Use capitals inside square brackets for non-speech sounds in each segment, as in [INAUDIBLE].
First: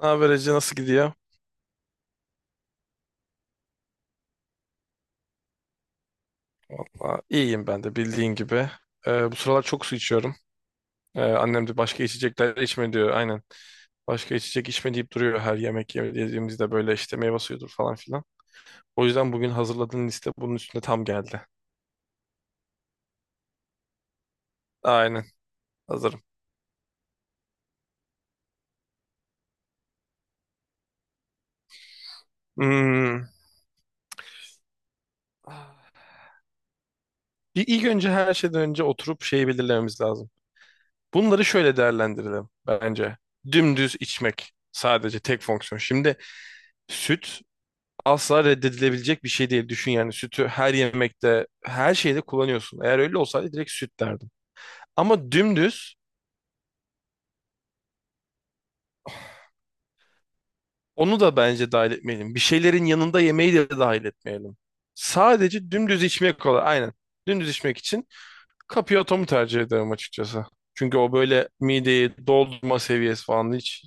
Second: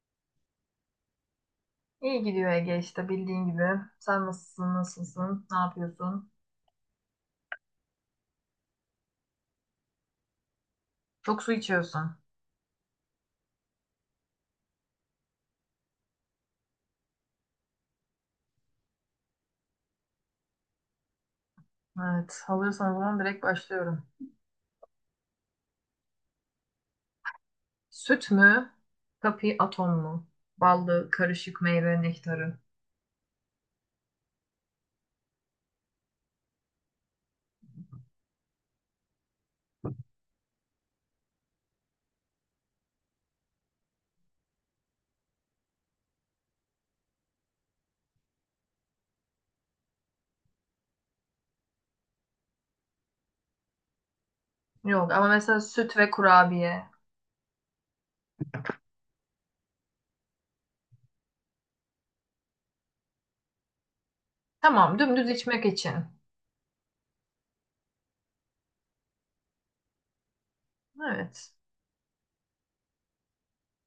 Ne haber Ece, nasıl gidiyor? İyi gidiyor Ege işte bildiğin gibi. Sen nasılsın, ne yapıyorsun? İyiyim ben de bildiğin gibi. Bu sıralar çok su içiyorum. Çok su Annem de başka içiyorsun. içecekler içme diyor aynen. Başka içecek içme deyip duruyor her yediğimizde böyle işte meyve suyudur falan filan. O yüzden bugün hazırladığın liste bunun üstüne tam geldi. Evet, hazırsan o zaman direkt başlıyorum. Aynen, hazırım. Süt mü, kapi atom mu? Ballı, karışık meyve nektarı. Hmm. Bir ilk önce her şeyden önce oturup şeyi belirlememiz lazım. Bunları şöyle değerlendirelim bence. Dümdüz içmek sadece tek fonksiyon. Şimdi süt asla reddedilebilecek bir şey değil. Düşün yani sütü her yemekte, her şeyde kullanıyorsun. Eğer öyle olsaydı direkt süt derdim. Yok ama Ama mesela dümdüz süt ve kurabiye. onu da bence dahil etmeyelim. Bir şeylerin yanında yemeği de dahil etmeyelim. Tamam, dümdüz içmek Sadece için. dümdüz içmek kolay. Aynen. Dümdüz içmek için Cappiotto'mu tercih ederim açıkçası. Çünkü o böyle Evet. mideyi doldurma seviyesi falan hiç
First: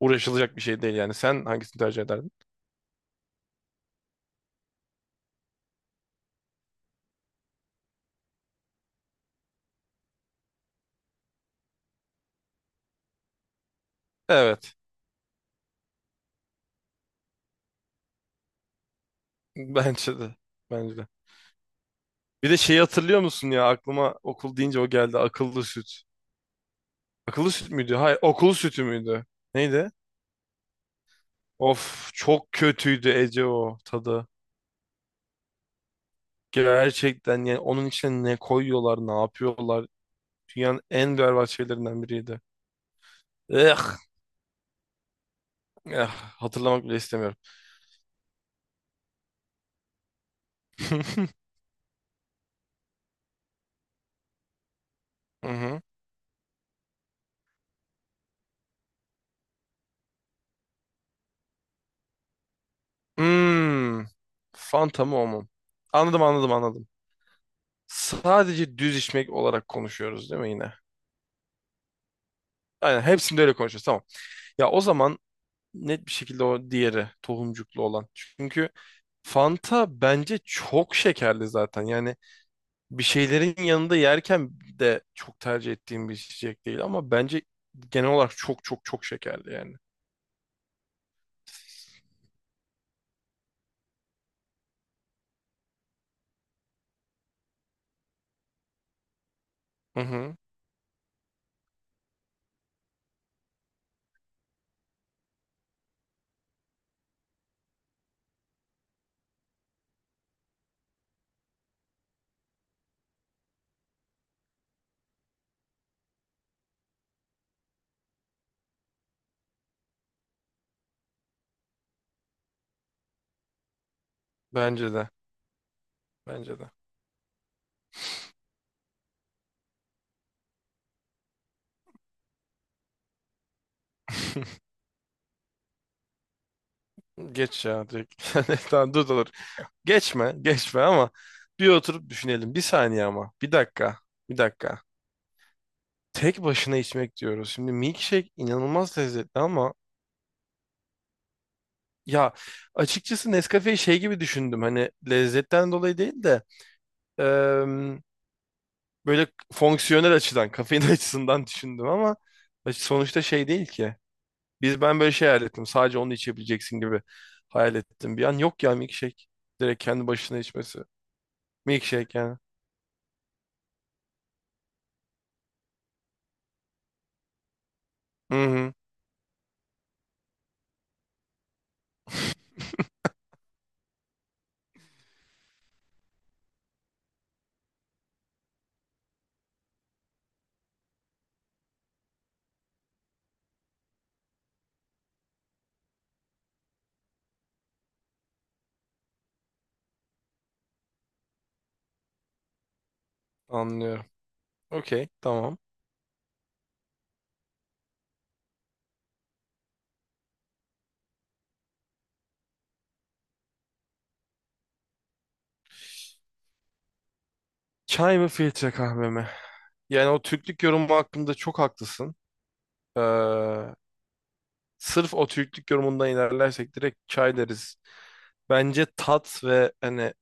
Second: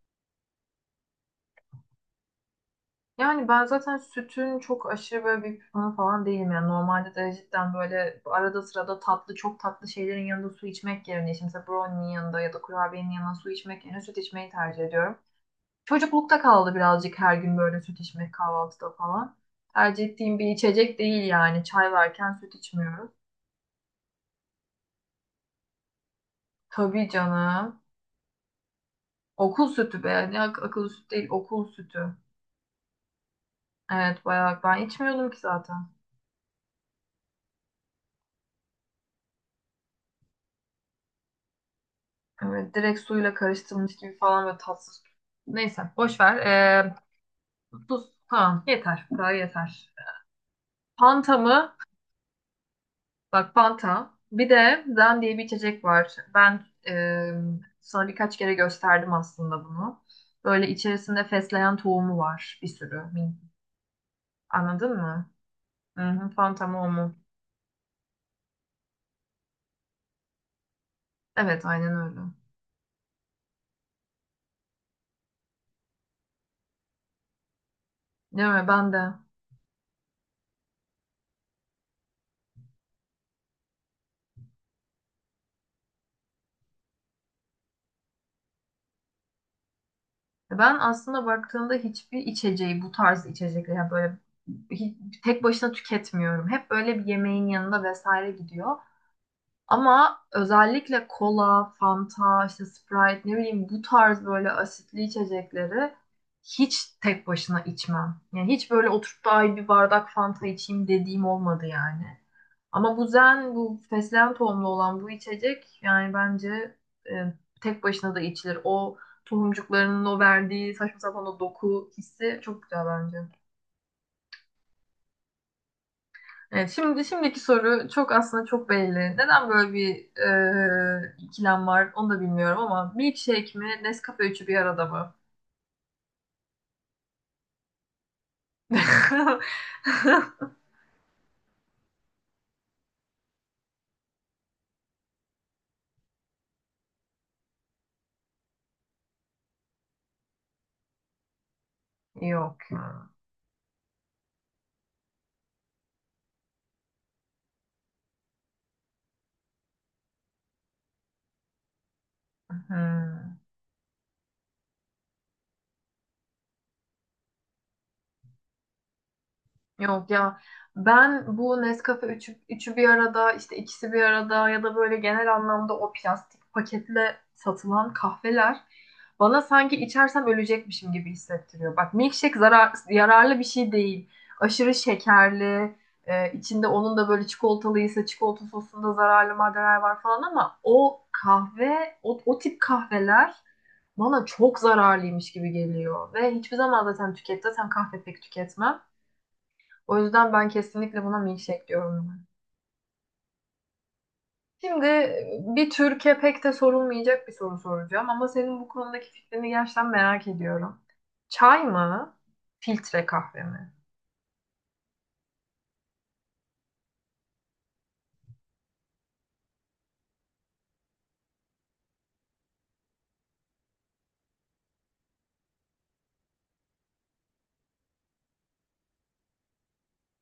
uğraşılacak bir şey değil yani. Sen hangisini tercih ederdin? Yani ben zaten sütün çok aşırı böyle bir fanı falan değilim. Yani normalde de cidden böyle arada sırada tatlı, çok tatlı şeylerin yanında su içmek yerine, işte mesela brownie'nin yanında ya da kurabiyenin yanında su içmek yerine süt içmeyi Evet. tercih ediyorum. Çocuklukta kaldı birazcık her gün böyle süt içmek kahvaltıda falan. [LAUGHS] Tercih Bence de. ettiğim bir Bence içecek de. değil yani. Çay varken Bir süt de şeyi içmiyoruz. hatırlıyor musun ya, aklıma okul deyince o geldi, akıllı süt. Tabii Akıllı süt canım. müydü? Hayır, okul sütü müydü? Okul Neydi? sütü be. Akıllı süt değil, okul Of, sütü. çok kötüydü Ece o Evet tadı. bayağı ben içmiyordum ki zaten. Gerçekten yani onun içine ne koyuyorlar, ne yapıyorlar? Dünyanın en berbat şeylerinden biriydi. Evet, direkt suyla Eh, karıştırılmış gibi falan böyle tatsız. Neyse eh, boş ver. hatırlamak bile istemiyorum. Tuz falan yeter. Bu kadar yeter. Fanta [LAUGHS] mı? Bak Fanta. Bir de Zen diye bir Hı hı. içecek var. Ben sana birkaç kere gösterdim aslında bunu. Böyle içerisinde fesleğen tohumu var bir sürü. Hmm. Anladın Fanta mı o mı? mu? Hı Anladım, hı, anladım, Fanta mı o anladım. mu? Sadece düz içmek olarak konuşuyoruz değil mi yine? Evet aynen öyle. Aynen, hepsinde öyle konuşuyoruz. Tamam. Ya o zaman net bir şekilde o diğeri, tohumcuklu olan. Ne öyle Çünkü ben de. Fanta bence çok şekerli zaten. Yani bir şeylerin yanında yerken de çok tercih ettiğim bir içecek değil ama bence genel olarak çok çok çok şekerli yani. Ben aslında baktığımda hiçbir içeceği bu tarz içecekleri yani böyle hi- tek başına tüketmiyorum. Hep böyle bir yemeğin yanında vesaire gidiyor. Hı Ama hı. özellikle kola, Fanta, işte Sprite ne bileyim bu tarz böyle asitli içecekleri hiç tek başına içmem. Yani hiç böyle oturup da ay bir bardak Fanta içeyim dediğim olmadı yani. Ama bu zen, bu fesleğen tohumlu olan bu içecek yani bence e, tek başına da içilir. O tohumcuklarının o verdiği saçma sapan o doku hissi çok güzel bence. Bence de. Bence Evet, de. şimdi şimdiki soru çok aslında çok belli. Neden böyle bir ikilem var onu da bilmiyorum ama milkshake mi Nescafe üçü bir [LAUGHS] arada mı? Geç ya direkt. [LAUGHS] Yani tamam, dur. [LAUGHS] Geçme ama bir oturup düşünelim. Bir saniye ama. Bir dakika. Bir dakika. Tek başına içmek diyoruz. Şimdi milkshake inanılmaz lezzetli ama ya Yok. açıkçası Nescafe'yi şey gibi düşündüm, hani lezzetten dolayı değil de em, böyle fonksiyonel açıdan kafein [LAUGHS] açısından düşündüm ama sonuçta Hmm. şey değil ki. Ben böyle şey hayal ettim, sadece onu içebileceksin gibi hayal ettim. Bir an yok ya, milkshake direkt kendi Yok başına ya içmesi. ben bu Nescafe Milkshake üçü, yani. üçü bir arada işte ikisi bir arada ya da böyle genel anlamda o plastik paketle satılan Hı kahveler hı, bana sanki içersem ölecekmişim gibi hissettiriyor. Bak milkshake zarar, yararlı bir şey değil. Aşırı şekerli, içinde onun da böyle çikolatalıysa çikolata sosunda zararlı maddeler var falan ama o kahve, o tip kahveler bana çok zararlıymış gibi geliyor. Ve hiçbir zaman zaten kahve pek tüketmem. O yüzden ben kesinlikle buna milkshake diyorum. Ben. anlıyorum. Şimdi Okey tamam. bir tür pek de sorulmayacak bir soru soracağım ama senin bu konudaki fikrini gerçekten merak ediyorum. Çay mı? Filtre kahve mi? Çay mı filtre kahve mi? Yani o Türklük yorumu hakkında çok haklısın. Ee, Sırf o Türklük yorumundan ilerlersek direkt çay deriz. Bence tat ve hani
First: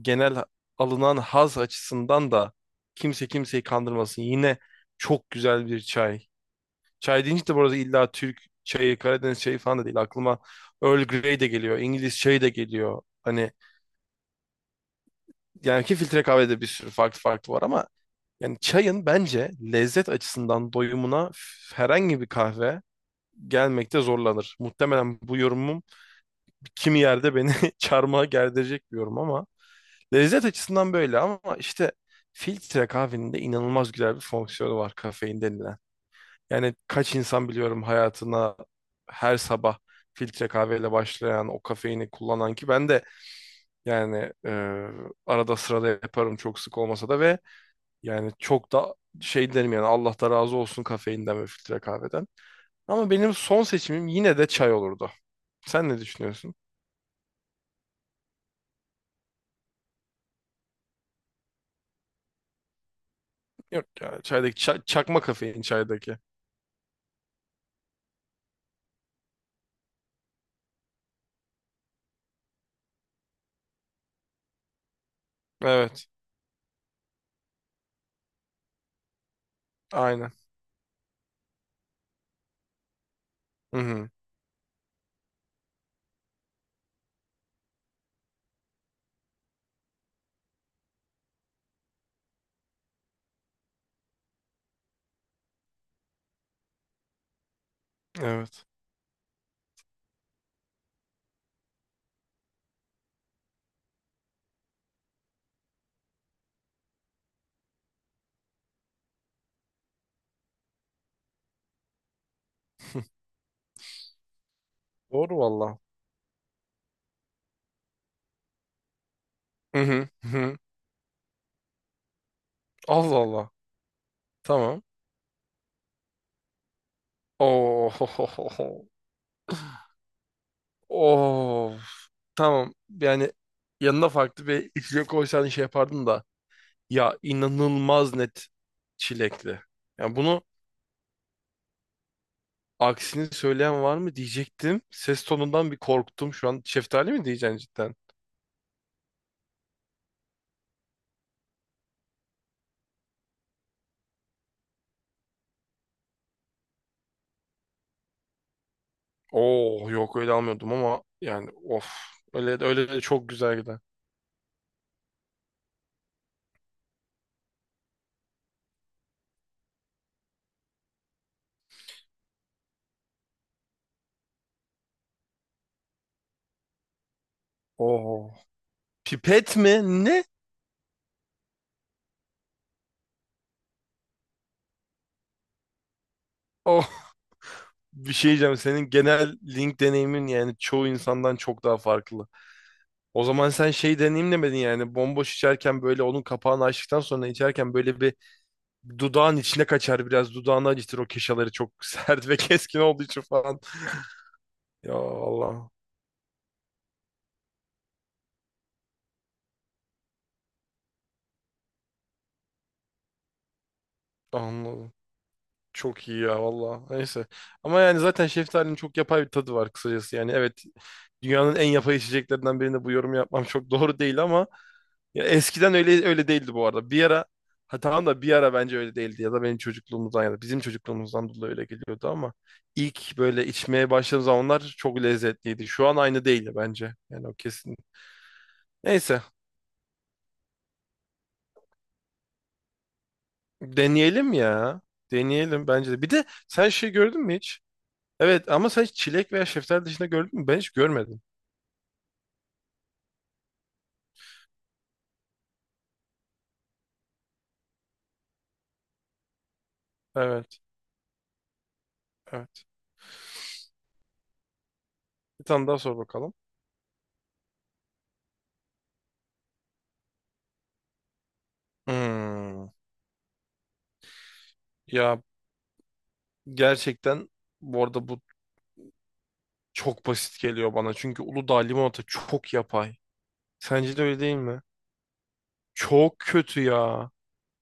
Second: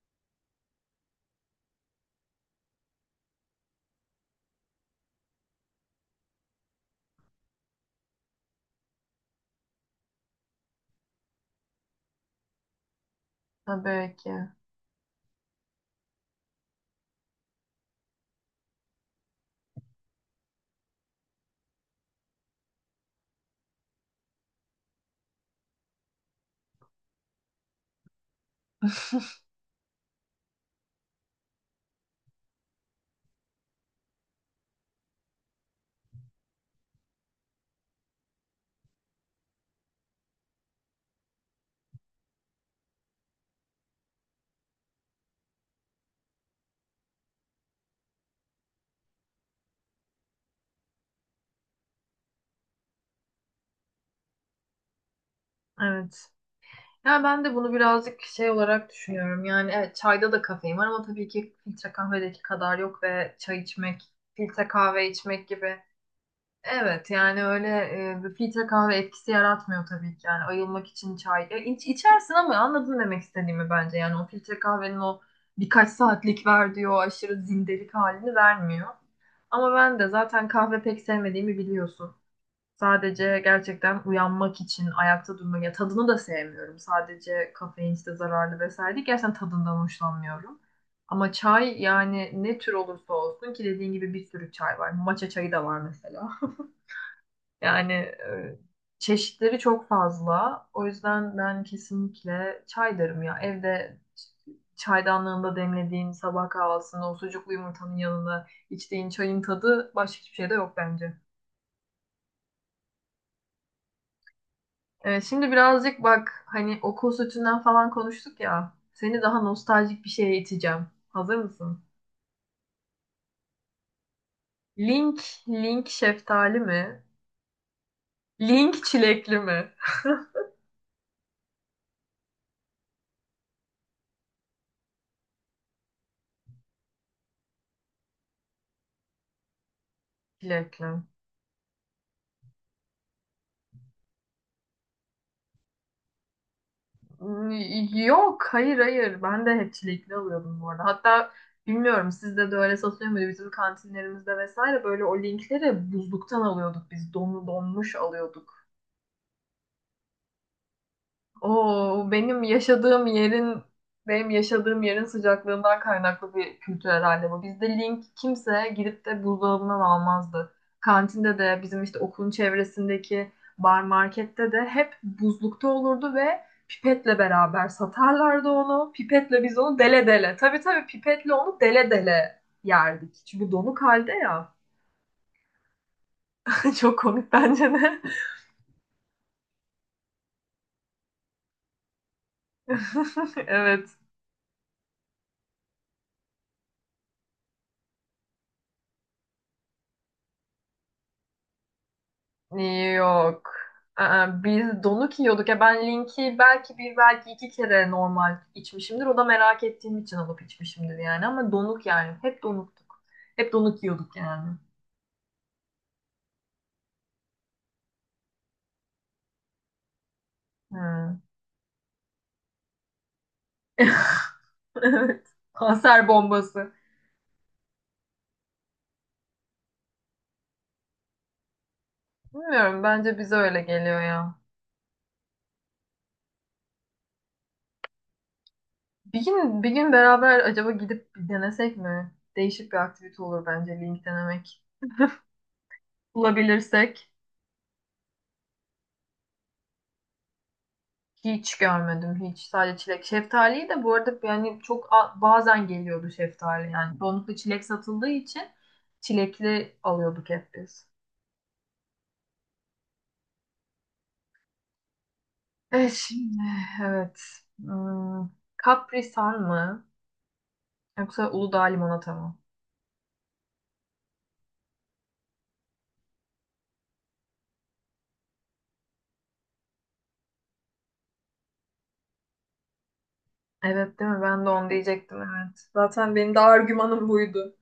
genel alınan haz açısından da kimse kimseyi kandırmasın. Yine çok güzel bir çay. Çay deyince de bu arada illa Türk çayı, Karadeniz çayı falan da değil. Aklıma Earl Grey de geliyor, İngiliz çayı da geliyor. Hani Tabii ki. yani ki filtre kahvede bir sürü farklı farklı var ama yani çayın bence lezzet açısından doyumuna herhangi bir kahve gelmekte zorlanır. Muhtemelen bu yorumum kimi yerde beni [LAUGHS] çarmıha gerdirecek diyorum ama lezzet açısından böyle ama işte filtre kahvenin de inanılmaz güzel bir fonksiyonu var, kafein denilen. Yani kaç insan biliyorum hayatına her sabah filtre kahveyle başlayan, o kafeini kullanan, ki ben de yani arada sırada yaparım çok sık olmasa da, ve yani çok da şey derim yani Allah da razı olsun kafeinden ve filtre kahveden. Ama benim son seçimim yine de çay olurdu. Sen ne Evet. düşünüyorsun? Yani ben de bunu birazcık şey olarak düşünüyorum. Yani evet çayda da kafein var ama tabii ki filtre kahvedeki kadar yok ve çay Yok içmek, ya çaydaki filtre kahve çakma içmek kafein gibi. çaydaki. Evet yani öyle bir filtre kahve etkisi yaratmıyor tabii ki yani ayılmak için çay ya, içersin ama anladın demek istediğimi bence yani o filtre kahvenin o birkaç Evet. saatlik verdiği o aşırı zindelik halini vermiyor. Ama ben de Aynen. zaten kahve pek sevmediğimi biliyorsun. Sadece Hı gerçekten hı. uyanmak için ayakta durmak ya, tadını da sevmiyorum. Sadece kafein işte zararlı vesaire değil. Gerçekten tadından hoşlanmıyorum. Ama çay yani ne tür olursa olsun ki dediğin gibi bir sürü çay var. Matcha çayı da var mesela. Yani Evet. çeşitleri çok fazla. O yüzden ben kesinlikle çay derim ya. Evde çaydanlığında demlediğin sabah kahvaltısında o sucuklu yumurtanın yanında içtiğin çayın tadı başka hiçbir şeyde yok bence. [LAUGHS] Evet, Doğru şimdi valla. birazcık bak hani okul sütünden falan konuştuk ya. Seni daha Hı nostaljik hı. bir Hı şeye hı. iteceğim. Hazır mısın? Allah Allah. Tamam. Link, link şeftali mi? Oh. Link çilekli mi? Oh. Tamam. Yani yanına farklı bir içecek koysan şey yapardın da. Ya inanılmaz net çilekli. Yani bunu Çilekli. aksini söyleyen var mı diyecektim. Ses tonundan bir korktum şu an. Şeftali mi diyeceksin cidden? Yok, hayır hayır. Ben de hep çilekli alıyordum bu arada. Hatta bilmiyorum sizde de öyle satılıyor muydu? Bizim kantinlerimizde vesaire böyle o linkleri buzluktan alıyorduk biz. Donlu donmuş alıyorduk. Oh yok, öyle almıyordum ama yani of. Oo, Öyle öyle de çok güzel gider. benim yaşadığım yerin sıcaklığından kaynaklı bir kültür herhalde bu. Bizde link kimse gidip de buzdolabından almazdı. Kantinde de bizim işte okulun çevresindeki bar markette de hep buzlukta olurdu ve pipetle beraber Oo. satarlardı onu. Pipetle Pipet biz mi? onu dele Ne? dele. Tabii tabii pipetle onu dele dele yerdik. Çünkü donuk halde ya. [LAUGHS] Çok Oh. komik bence de. Bir şey diyeceğim. Senin genel link deneyimin yani çoğu insandan çok daha farklı. O [LAUGHS] zaman sen Evet. şey deneyim demedin yani. Bomboş içerken böyle onun kapağını açtıktan sonra içerken böyle bir dudağın içine kaçar biraz. Dudağını acıtır o keşaları çok [LAUGHS] sert ve keskin olduğu için Yok. falan. Aa, biz Ya donuk yiyorduk ya, Allah. ben linki belki bir belki iki kere normal içmişimdir. O da merak ettiğim için alıp içmişimdir yani ama donuk yani. Hep donuktuk. Hep donuk yiyorduk yani. Anladım. Çok iyi ya valla. Neyse. Ama yani zaten şeftalinin çok yapay bir tadı var kısacası. Yani evet, Hmm. dünyanın en yapay içeceklerinden birinde bu yorumu yapmam çok [LAUGHS] doğru değil ama [LAUGHS] ya Evet. eskiden öyle Kanser öyle değildi bu bombası. arada. Bir ara ha tamam da, bir ara bence öyle değildi, ya da benim çocukluğumuzdan ya da bizim çocukluğumuzdan dolayı öyle geliyordu ama Bilmiyorum bence ilk bize böyle öyle içmeye geliyor başladığım ya. zamanlar çok lezzetliydi. Şu an aynı değil ya bence. Yani o kesin. Neyse, Bir gün beraber acaba gidip bir denesek mi? Değişik bir aktivite olur bence link deneyelim denemek. ya. Deneyelim bence de. Bir de sen şey Bulabilirsek. gördün mü hiç? Evet ama sen hiç çilek veya şeftali dışında gördün mü? Ben hiç görmedim. Hiç görmedim hiç. Sadece çilek. Şeftaliyi de bu arada yani bazen geliyordu şeftali yani. Çoğunlukla çilek satıldığı için çilekli alıyorduk hep Evet, biz. evet. Bir tane daha E sor bakalım. şimdi evet. Hmm, Capri Sun mı? Yoksa Uludağ limonata mı? Hmm. Ya gerçekten bu arada bu çok basit geliyor bana. Çünkü Uludağ limonata çok yapay. Sence Evet de değil öyle mi? değil Ben de mi? onu diyecektim evet. Zaten Çok benim de kötü argümanım ya. buydu.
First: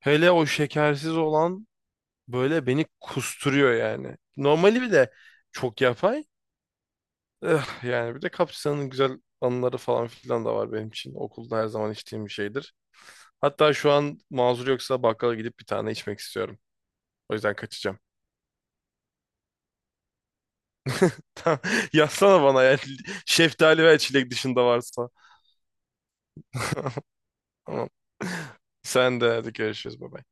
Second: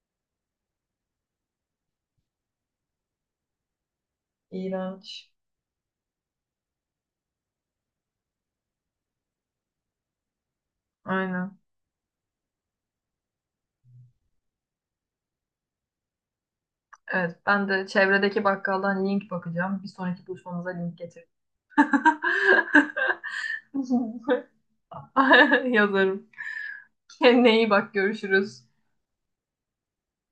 Hele o şekersiz olan böyle beni kusturuyor yani. Normali bir de İğrenç. çok yapay. Yani bir de Kapsa'nın güzel anıları falan filan da var benim için. Okulda Aynen. her zaman içtiğim bir şeydir. Hatta şu an mazur yoksa bakkala gidip bir tane içmek istiyorum. O Evet yüzden ben de kaçacağım. çevredeki bakkaldan link bakacağım. Bir sonraki buluşmamıza link getir. [LAUGHS] Yazsana bana ya şeftali ve çilek [LAUGHS] dışında varsa. [LAUGHS] Yazarım. Kendine iyi Tamam. bak görüşürüz. Sen de hadi, görüşürüz, bye. Bye.